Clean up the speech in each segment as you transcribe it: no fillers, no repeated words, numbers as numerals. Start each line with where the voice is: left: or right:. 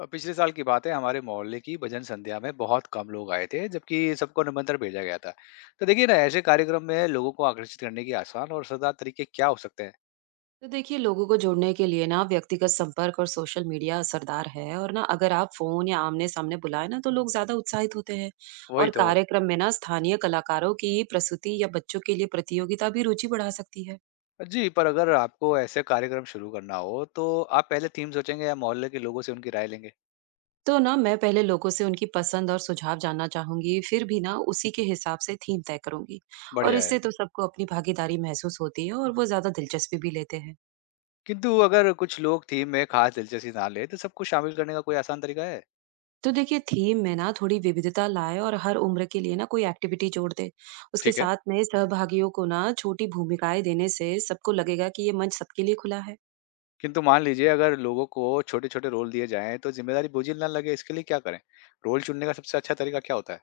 left: पिछले साल की बात है। हमारे मोहल्ले की भजन संध्या में बहुत कम लोग आए थे, जबकि सबको निमंत्रण भेजा गया था। तो देखिए ना, ऐसे कार्यक्रम में लोगों को आकर्षित करने के आसान और सदा तरीके क्या हो सकते हैं?
right: तो देखिए लोगों को जोड़ने के लिए ना व्यक्तिगत संपर्क और सोशल मीडिया असरदार है। और ना अगर आप फोन या आमने सामने बुलाए ना तो लोग ज्यादा उत्साहित होते हैं।
left: वही
right: और
left: तो।
right: कार्यक्रम में ना स्थानीय कलाकारों की प्रस्तुति या बच्चों के लिए प्रतियोगिता भी रुचि बढ़ा सकती है।
left: जी, पर अगर आपको ऐसे कार्यक्रम शुरू करना हो तो आप पहले थीम सोचेंगे या मोहल्ले के लोगों से उनकी राय लेंगे?
right: तो ना मैं पहले लोगों से उनकी पसंद और सुझाव जानना चाहूंगी, फिर भी ना उसी के हिसाब से थीम तय करूंगी। और
left: बढ़िया है।
right: इससे तो सबको अपनी भागीदारी महसूस होती है और वो ज्यादा दिलचस्पी भी लेते हैं।
left: किंतु अगर कुछ लोग थीम में खास दिलचस्पी ना ले तो सबको शामिल करने का कोई आसान तरीका है?
right: तो देखिए थीम में ना थोड़ी विविधता लाए और हर उम्र के लिए ना कोई एक्टिविटी जोड़ दे। उसके
left: ठीक है।
right: साथ में सहभागियों को ना छोटी भूमिकाएं देने से सबको लगेगा कि ये मंच सबके लिए खुला है।
left: किंतु मान लीजिए, अगर लोगों को छोटे छोटे रोल दिए जाएं तो जिम्मेदारी बोझिल ना लगे, इसके लिए क्या करें? रोल चुनने का सबसे अच्छा तरीका क्या होता है?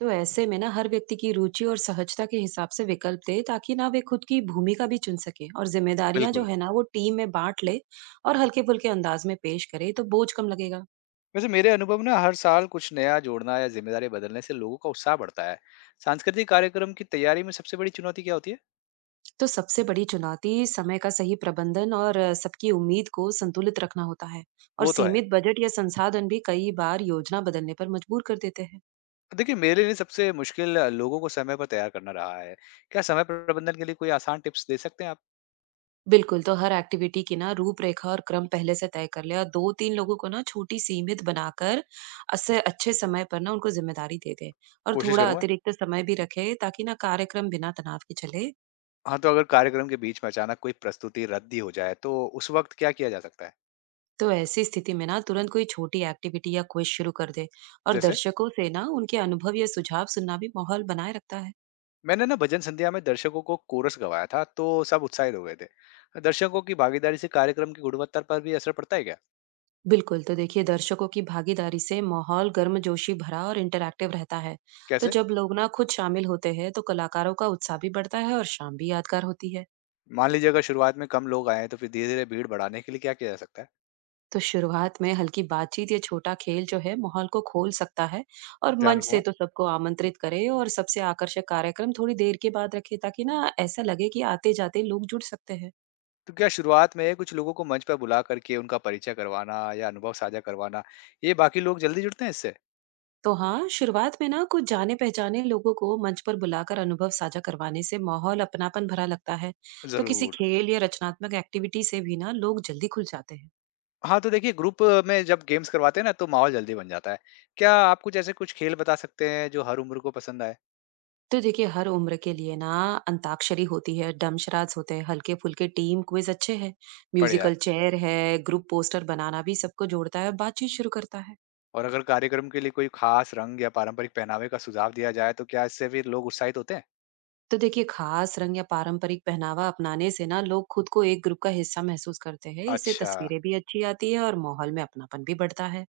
right: तो ऐसे में ना हर व्यक्ति की रुचि और सहजता के हिसाब से विकल्प दे, ताकि ना वे खुद की भूमिका भी चुन सके और जिम्मेदारियां जो
left: बिल्कुल।
right: है ना वो टीम में बांट ले। और हल्के फुल्के अंदाज में पेश करे तो बोझ कम लगेगा।
left: वैसे मेरे अनुभव में ना, हर साल कुछ नया जोड़ना या जिम्मेदारी बदलने से लोगों का उत्साह बढ़ता है। सांस्कृतिक कार्यक्रम की तैयारी में सबसे बड़ी चुनौती क्या होती है?
right: तो सबसे बड़ी चुनौती समय का सही प्रबंधन और सबकी उम्मीद को संतुलित रखना होता है। और
left: वो तो है।
right: सीमित बजट या संसाधन भी कई बार योजना बदलने पर मजबूर कर देते हैं।
left: तो देखिए, मेरे लिए सबसे मुश्किल लोगों को समय पर तैयार करना रहा है। क्या समय प्रबंधन के लिए कोई आसान टिप्स दे सकते हैं आप?
right: बिल्कुल। तो हर एक्टिविटी की ना रूपरेखा और क्रम पहले से तय कर ले और दो तीन लोगों को ना छोटी सीमित बनाकर असे अच्छे समय पर ना उनको जिम्मेदारी दे दे। और
left: कोशिश
right: थोड़ा
left: करूंगा।
right: अतिरिक्त समय भी रखे ताकि ना कार्यक्रम बिना तनाव के चले।
left: हाँ, तो अगर कार्यक्रम के बीच में अचानक कोई प्रस्तुति रद्द ही हो जाए तो उस वक्त क्या किया जा सकता है?
right: तो ऐसी स्थिति में ना तुरंत कोई छोटी एक्टिविटी या क्विज शुरू कर दे। और
left: जैसे
right: दर्शकों से ना उनके अनुभव या सुझाव सुनना भी माहौल बनाए रखता है।
left: मैंने ना भजन संध्या में दर्शकों को कोरस गवाया था, तो सब उत्साहित हो गए थे। दर्शकों की भागीदारी से कार्यक्रम की गुणवत्ता पर भी असर पड़ता है क्या?
right: बिल्कुल। तो देखिए दर्शकों की भागीदारी से माहौल गर्मजोशी भरा और इंटरैक्टिव रहता है। तो
left: कैसे?
right: जब लोग ना खुद शामिल होते हैं तो कलाकारों का उत्साह भी बढ़ता है और शाम भी यादगार होती है।
left: मान लीजिए, अगर शुरुआत में कम लोग आए हैं, तो फिर धीरे-धीरे भीड़ बढ़ाने के लिए क्या किया जा सकता है?
right: तो शुरुआत में हल्की बातचीत या छोटा खेल जो है माहौल को खोल सकता है। और
left: ध्यान
right: मंच से
left: रखूँगा।
right: तो सबको आमंत्रित करे और सबसे आकर्षक कार्यक्रम थोड़ी देर के बाद रखे ताकि ना ऐसा लगे कि आते जाते लोग जुड़ सकते हैं।
left: तो क्या शुरुआत में कुछ लोगों को मंच पर बुला करके उनका परिचय करवाना या अनुभव साझा करवाना, ये बाकी लोग जल्दी जुड़ते हैं इससे?
right: तो हाँ, शुरुआत में ना कुछ जाने पहचाने लोगों को मंच पर बुलाकर अनुभव साझा करवाने से माहौल अपनापन भरा लगता है। तो किसी
left: ज़रूर।
right: खेल या रचनात्मक एक्टिविटी से भी ना लोग जल्दी खुल जाते हैं।
left: हाँ, तो देखिए, ग्रुप में जब गेम्स करवाते हैं ना, तो माहौल जल्दी बन जाता है। क्या आप कुछ ऐसे कुछ खेल बता सकते हैं जो हर उम्र को पसंद आए?
right: तो देखिए हर उम्र के लिए ना अंताक्षरी होती है, डमशराज होते हैं, हल्के फुल्के टीम क्विज अच्छे हैं,
left: बढ़िया।
right: म्यूजिकल चेयर है। ग्रुप पोस्टर बनाना भी सबको जोड़ता है और बातचीत शुरू करता है।
left: और अगर कार्यक्रम के लिए कोई खास रंग या पारंपरिक पहनावे का सुझाव दिया जाए, तो क्या इससे फिर लोग उत्साहित होते हैं?
right: तो देखिए खास रंग या पारंपरिक पहनावा अपनाने से ना लोग खुद को एक ग्रुप का हिस्सा महसूस करते हैं। इससे
left: अच्छा।
right: तस्वीरें भी अच्छी आती है और माहौल में अपनापन भी बढ़ता है।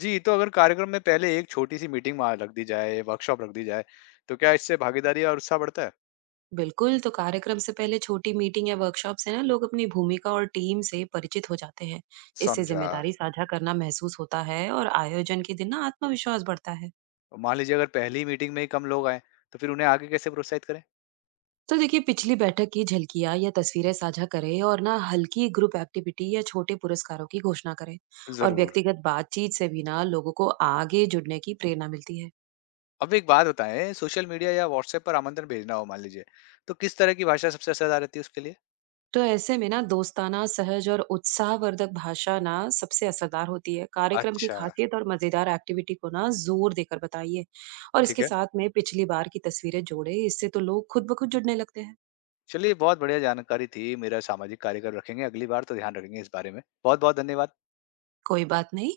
left: जी, तो अगर कार्यक्रम में पहले एक छोटी-सी मीटिंग वहाँ रख दी जाए, वर्कशॉप रख दी जाए, तो क्या इससे भागीदारी और उत्साह बढ़ता है?
right: बिल्कुल, तो कार्यक्रम से पहले छोटी मीटिंग या वर्कशॉप से ना लोग अपनी भूमिका और टीम से परिचित हो जाते हैं। इससे
left: समझा।
right: जिम्मेदारी साझा करना महसूस होता है और आयोजन के दिन ना आत्मविश्वास बढ़ता है।
left: और मान लीजिए, अगर पहली मीटिंग में ही कम लोग आएँ, तो फिर उन्हें आगे कैसे प्रोत्साहित करें?
right: तो देखिए पिछली बैठक की झलकियां या तस्वीरें साझा करें और ना हल्की ग्रुप एक्टिविटी या छोटे पुरस्कारों की घोषणा करें। और
left: ज़रूर।
right: व्यक्तिगत बातचीत से भी ना लोगों को आगे जुड़ने की प्रेरणा मिलती है।
left: अब एक बात बताएँ, सोशल मीडिया या व्हाट्सएप पर आमंत्रण भेजना हो मान लीजिए, तो किस तरह की भाषा सबसे असरदार रहती है उसके लिए?
right: तो ऐसे में ना दोस्ताना, सहज और उत्साहवर्धक भाषा ना सबसे असरदार होती है। कार्यक्रम की
left: अच्छा,
right: खासियत और मजेदार एक्टिविटी को ना जोर देकर बताइए। और
left: ठीक
right: इसके
left: है।
right: साथ में पिछली बार की तस्वीरें जोड़े। इससे तो लोग खुद ब खुद जुड़ने लगते हैं।
left: चलिए, बहुत बढ़िया जानकारी थी। मेरा सामाजिक कार्यक्रम रखेंगे अगली बार तो ध्यान रखेंगे इस बारे में। बहुत-बहुत धन्यवाद।
right: कोई बात नहीं।